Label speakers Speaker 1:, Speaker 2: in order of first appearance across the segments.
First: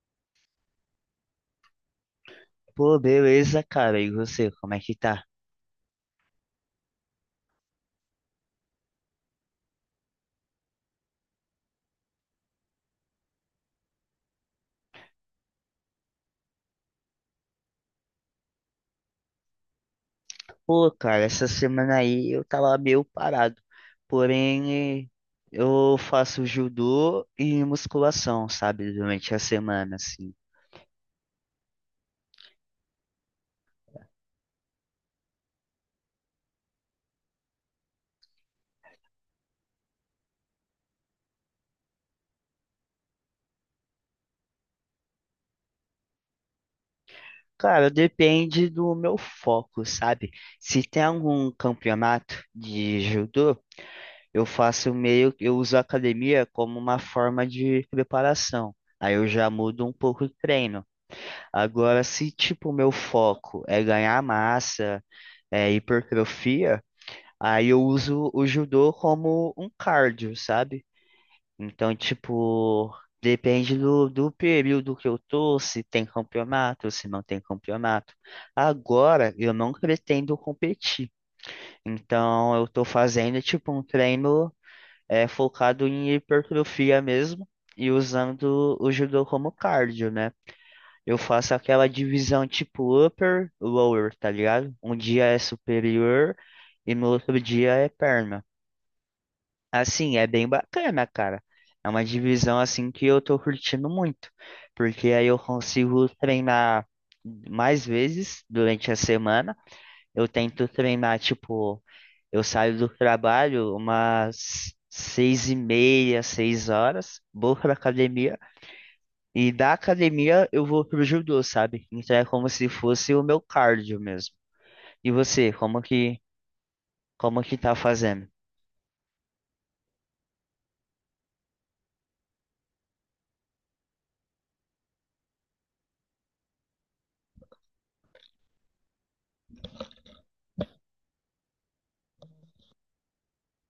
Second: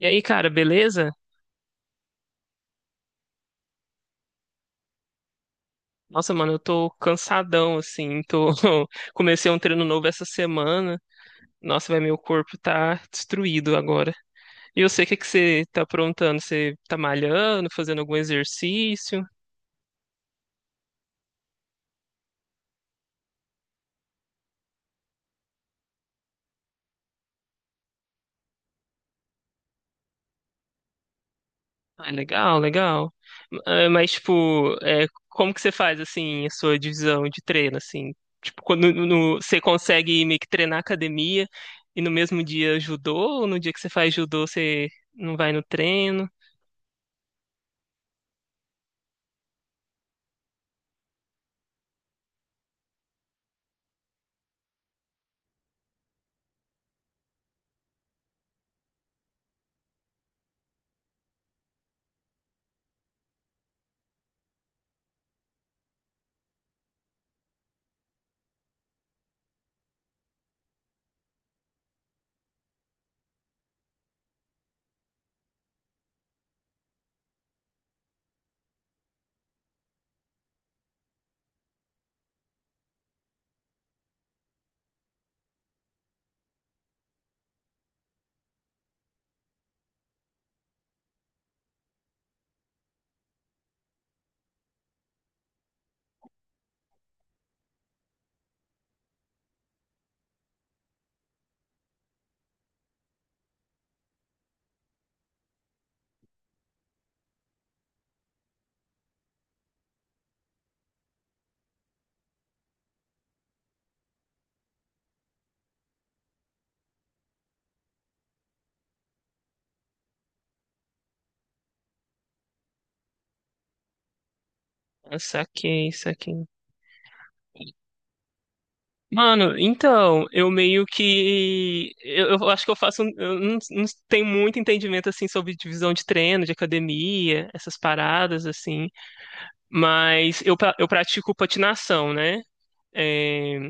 Speaker 1: E aí, cara, beleza?
Speaker 2: Pô, beleza, cara. E você, como é que tá?
Speaker 1: Nossa, mano, eu tô cansadão, assim, tô... Comecei um treino novo essa semana. Nossa, vai, meu corpo tá destruído agora. E eu sei o que que você tá aprontando? Você tá malhando, fazendo algum exercício?
Speaker 2: Pô, cara, essa semana aí eu tava meio parado. Porém, eu faço judô e musculação, sabe? Durante a semana, assim.
Speaker 1: Ah, legal, legal. Ah, mas, tipo, é, como que você faz, assim, a sua divisão de treino, assim? Tipo, quando você consegue meio que treinar academia e no mesmo dia judô, ou no dia que você faz judô você não vai no treino?
Speaker 2: Cara, depende do meu foco, sabe? Se tem algum campeonato de judô, eu uso a academia como uma forma de preparação. Aí eu já mudo um pouco o treino. Agora, se tipo, o meu foco é ganhar massa, hipertrofia, aí eu uso o judô como um cardio, sabe? Então, tipo, depende do período que eu tô, se tem campeonato, se não tem campeonato. Agora, eu não pretendo competir, então eu tô fazendo, tipo, um treino focado em hipertrofia mesmo e usando o judô como cardio, né? Eu faço aquela divisão tipo upper, lower, tá ligado? Um dia é superior e no outro dia é perna. Assim, é bem bacana, cara. É uma divisão assim que eu tô curtindo muito, porque aí eu consigo treinar mais vezes durante a semana. Eu tento treinar, tipo, eu saio do trabalho umas 6:30, 6 horas, vou pra academia. E da academia eu vou pro judô, sabe? Então é como se fosse o meu cardio mesmo. E
Speaker 1: Ah,
Speaker 2: você,
Speaker 1: saquei, saquei.
Speaker 2: como que tá fazendo?
Speaker 1: Mano, então, eu meio que. Eu acho que eu faço. Eu não tenho muito entendimento, assim, sobre divisão de treino, de academia, essas paradas, assim. Mas eu, eu pratico patinação, né? É,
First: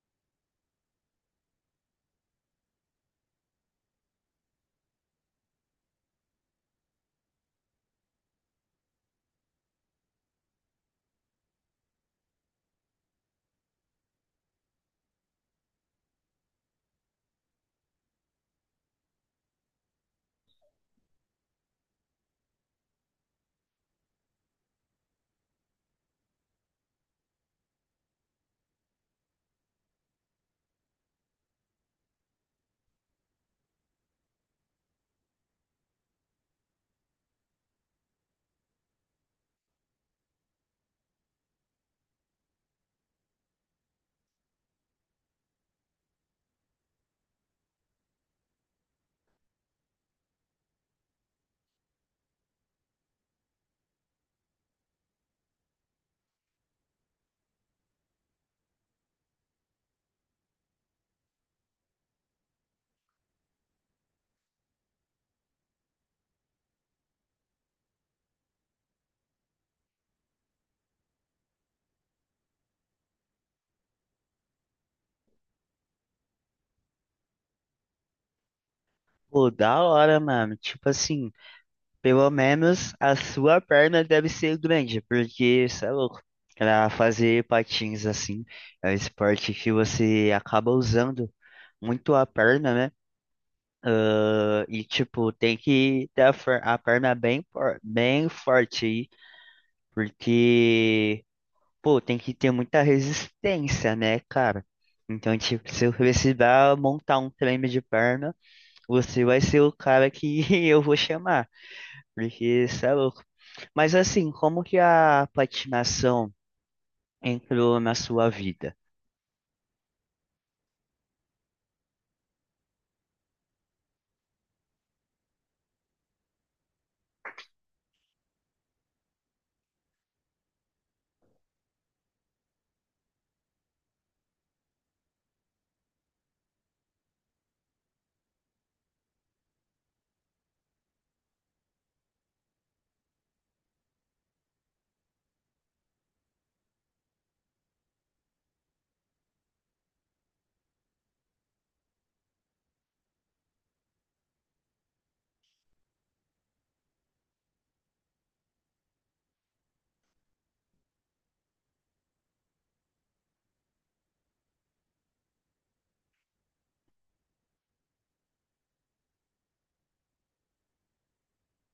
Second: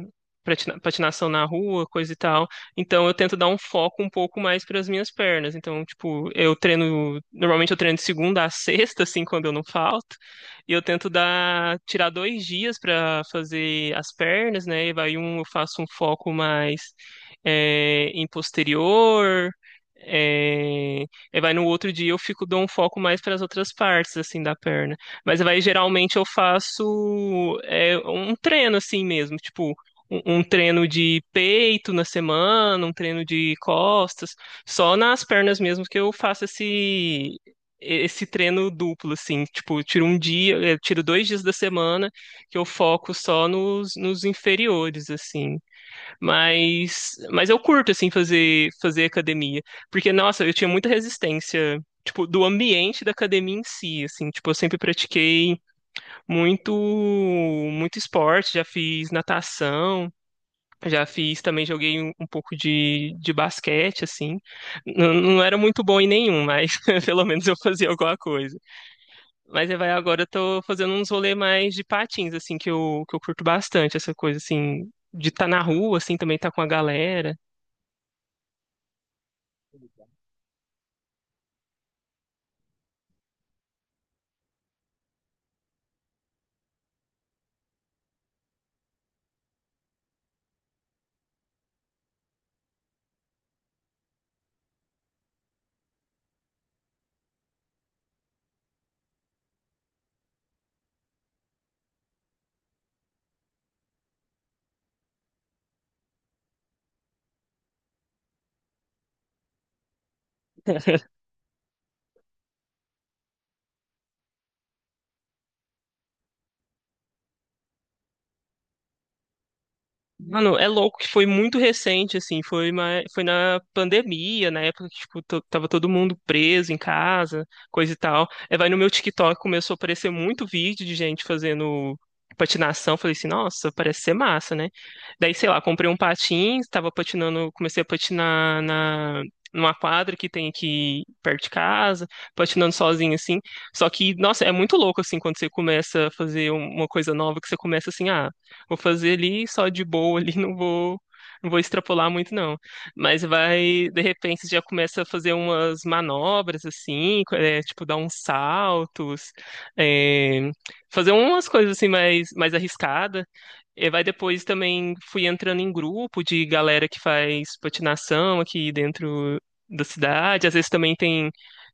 Speaker 1: patinação na rua, coisa e tal. Então eu tento dar um foco um pouco mais para as minhas pernas. Então, tipo, eu treino, normalmente eu treino de segunda a sexta, assim, quando eu não falto. E eu tento dar, tirar dois dias para fazer as pernas, né? E vai um, eu faço um foco mais é, em posterior. É, e vai no outro dia eu fico dou um foco mais para as outras partes assim da perna. Mas vai, geralmente eu faço é, um treino assim mesmo, tipo, um treino de peito na semana, um treino de costas, só nas pernas mesmo que eu faço esse treino duplo, assim, tipo, eu tiro um dia, eu tiro dois dias da semana que eu foco só nos inferiores, assim. Mas eu curto, assim, fazer, fazer academia. Porque, nossa, eu tinha muita resistência, tipo, do ambiente da academia em si, assim. Tipo, eu sempre pratiquei muito, muito esporte, já fiz natação, já fiz, também joguei um pouco de basquete, assim. Não era muito bom em nenhum, mas pelo menos eu fazia alguma coisa. Mas aí vai agora eu tô fazendo uns rolês mais de patins, assim, que eu curto bastante, essa coisa, assim, de estar na rua, assim, também tá com a galera.
Speaker 2: Pô, da hora, mano. Tipo assim, pelo menos a sua perna deve ser grande, porque você é louco. Pra fazer patins assim, é um esporte que você acaba usando muito a perna, né? Ah, e tipo, tem que ter a, fer- a perna bem, bem forte aí, porque pô, tem que ter muita resistência, né, cara? Então, tipo, se eu precisar montar um treino de perna, você vai ser o cara que eu vou chamar, porque você é louco. Mas assim, como que a patinação entrou na sua vida?
Speaker 1: Mano, é louco que foi muito recente, assim, foi, foi na pandemia, na época que, tipo, tava todo mundo preso em casa, coisa e tal. Aí vai no meu TikTok, começou a aparecer muito vídeo de gente fazendo patinação, falei assim, nossa, parece ser massa, né? Daí, sei lá, comprei um patins, tava patinando, comecei a patinar na... numa quadra que tem aqui perto de casa, patinando sozinho, assim. Só que, nossa, é muito louco, assim, quando você começa a fazer uma coisa nova, que você começa assim, ah, vou fazer ali só de boa ali, não vou extrapolar muito não. Mas vai, de repente, você já começa a fazer umas manobras assim, é, tipo dar uns saltos, é, fazer umas coisas assim mais, mais arriscadas. E vai depois também fui entrando em grupo de galera que faz patinação aqui dentro da cidade. Às vezes também tem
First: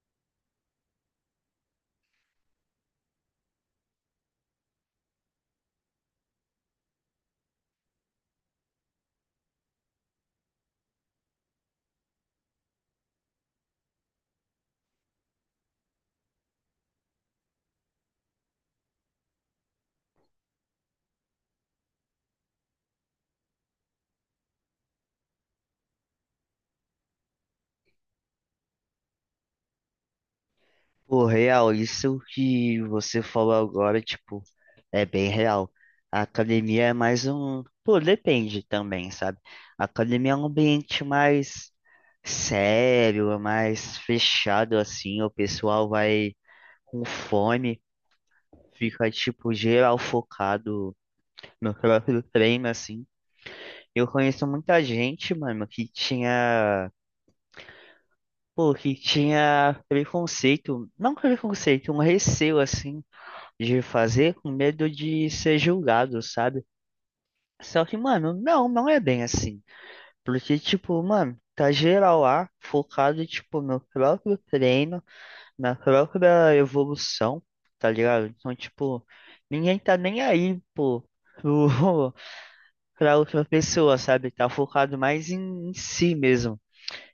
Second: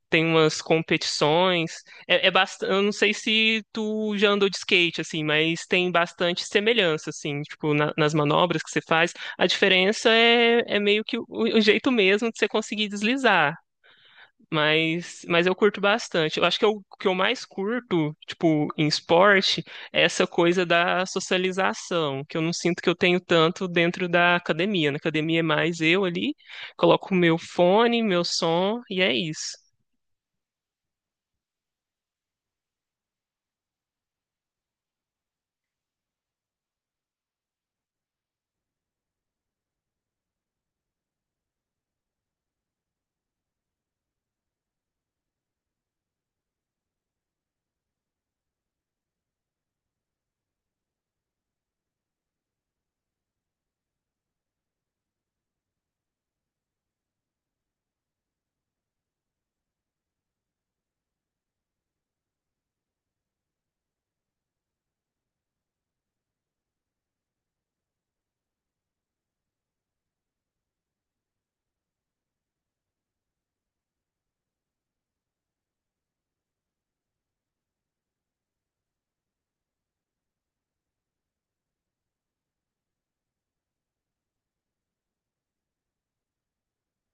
Speaker 1: umas competições. É, é bastante, eu não sei se tu já andou de skate, assim, mas tem bastante semelhança, assim, tipo, nas manobras que você faz. A diferença é, é meio que o jeito mesmo de você conseguir deslizar. Mas eu curto bastante. Eu acho que o que eu mais curto, tipo, em esporte, é essa coisa da socialização, que eu não sinto que eu tenho tanto dentro da academia. Na academia é mais eu ali, coloco o meu fone, meu som, e é isso.
Speaker 2: Pô, real, isso que você falou agora, tipo, é bem real. A academia é mais um. Pô, depende também, sabe? A academia é um ambiente mais sério, é mais fechado, assim. O pessoal vai com fome, fica, tipo, geral focado no próprio treino, assim. Eu conheço muita gente, mano, que tinha. Pô, que tinha preconceito, não preconceito, um receio, assim, de fazer com medo de ser julgado, sabe? Só que, mano, não é bem assim. Porque, tipo, mano, tá geral lá focado, tipo, no próprio treino, na própria evolução, tá ligado? Então, tipo, ninguém tá nem aí, pô, pro, pra outra pessoa, sabe? Tá focado mais em, em si mesmo.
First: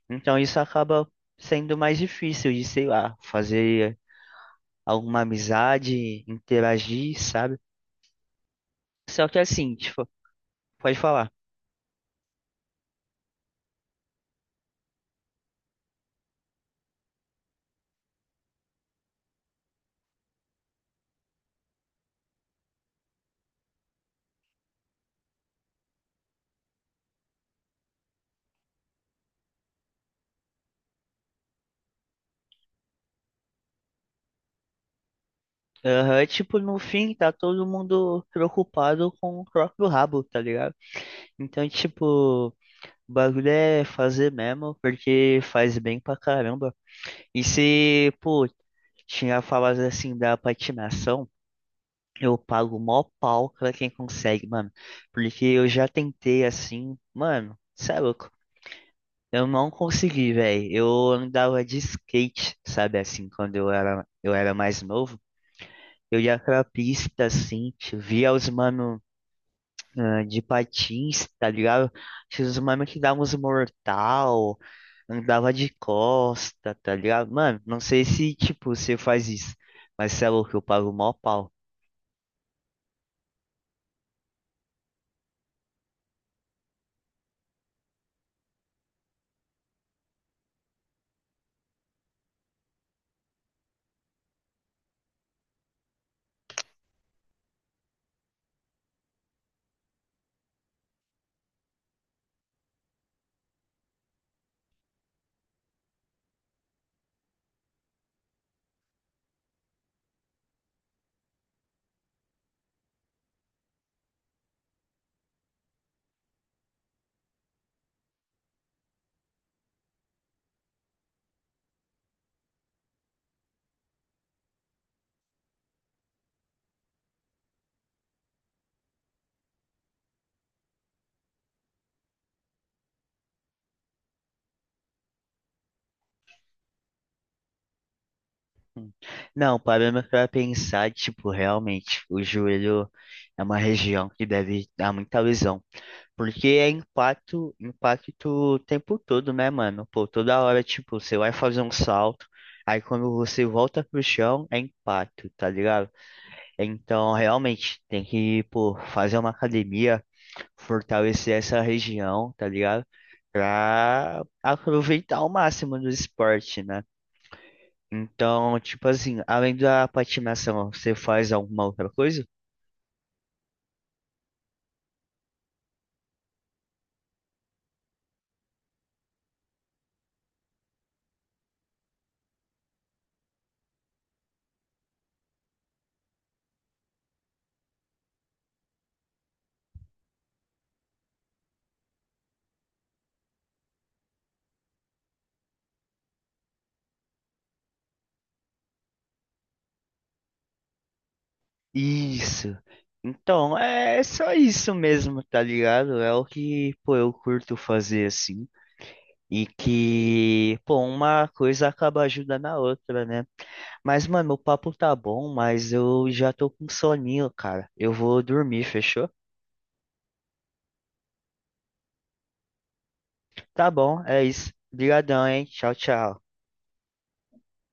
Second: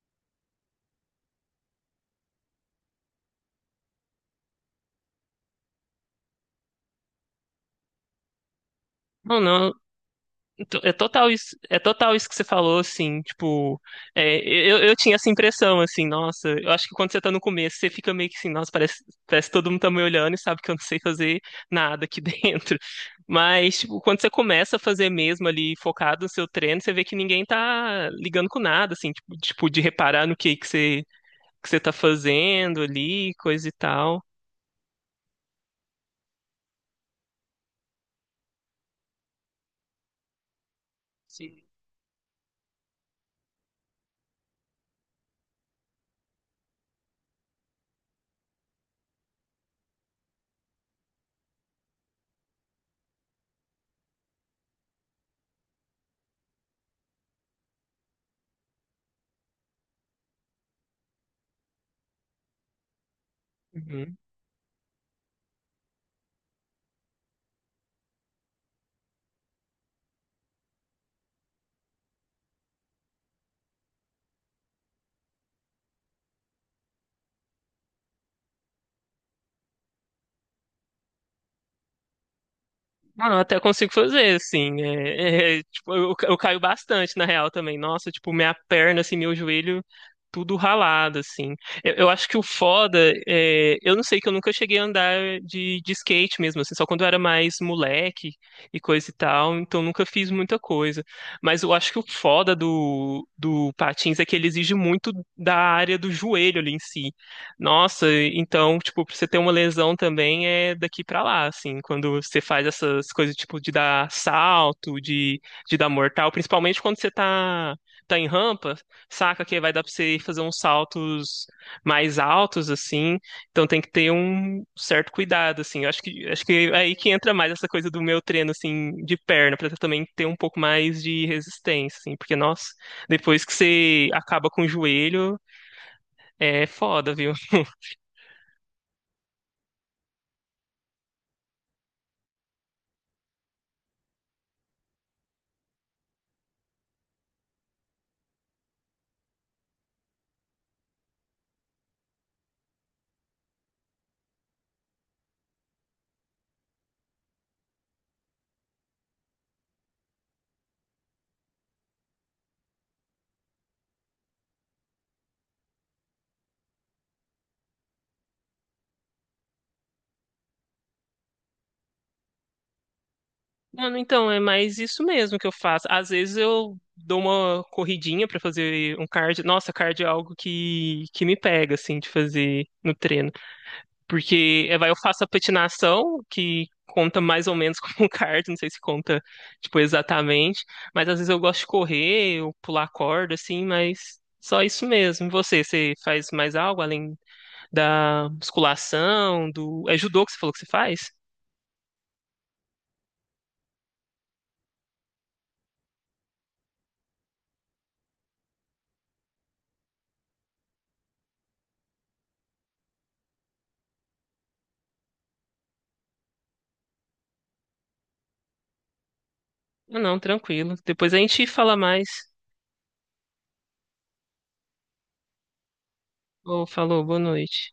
Speaker 2: Então, isso acaba sendo mais difícil de, sei lá, fazer alguma amizade, interagir, sabe? Só que
Speaker 1: Não, não,
Speaker 2: assim, tipo,
Speaker 1: então, é
Speaker 2: pode
Speaker 1: total
Speaker 2: falar.
Speaker 1: isso, é total isso que você falou, assim, tipo, é, eu tinha essa impressão, assim, nossa, eu acho que quando você tá no começo, você fica meio que assim, nossa, parece, parece que todo mundo tá me olhando e sabe que eu não sei fazer nada aqui dentro. Mas, tipo, quando você começa a fazer mesmo ali, focado no seu treino, você vê que ninguém tá ligando com nada, assim, tipo, de reparar no que que você tá fazendo ali, coisa e tal.
Speaker 2: Aham, tipo, no fim, tá todo mundo preocupado com o próprio rabo, tá ligado?
Speaker 1: Sim.
Speaker 2: Então, tipo, o bagulho é fazer mesmo, porque faz bem pra caramba. E se, pô, tinha falado assim da patinação, eu pago mó pau pra quem consegue, mano. Porque eu já tentei assim, mano, cê é louco. Eu não consegui, velho. Eu andava de skate, sabe, assim, quando eu era mais novo. Eu ia pra pista, assim, tio, via os mano, ah, de patins, tá ligado? Tinha os mano que davam uns mortal, andava de costa, tá ligado? Mano, não sei se, tipo, você faz isso, mas você é louco, eu pago mó pau.
Speaker 1: Mano, eu até consigo fazer, assim. É, tipo, eu caio bastante, na real, também. Nossa, tipo, minha perna, assim, meu joelho, tudo ralado, assim. Eu acho que o foda, é, eu não sei, que eu nunca cheguei a andar de skate mesmo, assim, só quando eu era mais moleque e coisa e tal, então nunca fiz muita coisa. Mas eu acho que o foda do patins é que ele exige muito da área do joelho ali em si. Nossa, então, tipo, pra você ter uma lesão também é daqui pra lá, assim, quando você faz essas coisas, tipo, de dar salto, de dar mortal, principalmente quando você tá em rampa, saca que vai dar pra você fazer uns saltos mais altos, assim, então tem que ter um certo cuidado, assim, eu acho que é aí que entra mais essa coisa do meu treino, assim, de perna, pra também ter um pouco mais de resistência, assim, porque, nossa, depois que você acaba com o joelho, é foda, viu?
Speaker 2: Não, parando pra pensar, tipo, realmente, o joelho é uma região que deve dar muita lesão. Porque é impacto, impacto o tempo todo, né, mano? Pô, toda hora, tipo, você vai fazer um salto, aí quando você volta pro chão, é impacto, tá ligado? Então, realmente, tem que, pô, fazer uma academia, fortalecer essa região, tá ligado? Pra aproveitar ao máximo do esporte, né? Então, tipo assim, além da patinação, você faz alguma outra coisa?
Speaker 1: Mano, então, é mais isso mesmo que eu faço. Às vezes eu dou uma corridinha pra fazer um cardio. Nossa, cardio é algo que me pega, assim, de fazer no treino. Porque é, vai, eu faço a patinação, que conta mais ou menos como um cardio, não sei se conta, tipo, exatamente. Mas às vezes eu gosto de correr, ou pular corda, assim, mas só isso mesmo. E você, você faz mais algo além da musculação, do... É judô que você falou que você faz?
Speaker 2: Isso. Então, é só isso mesmo, tá ligado? É o que, pô, eu curto fazer assim. E que, pô, uma coisa acaba ajudando a outra, né? Mas, mano, o papo tá bom, mas eu já tô com soninho, cara. Eu vou dormir, fechou?
Speaker 1: Ah, não, tranquilo. Depois a gente fala mais.
Speaker 2: Tá bom, é isso. Obrigadão, hein? Tchau, tchau.
Speaker 1: Ô, falou, boa noite.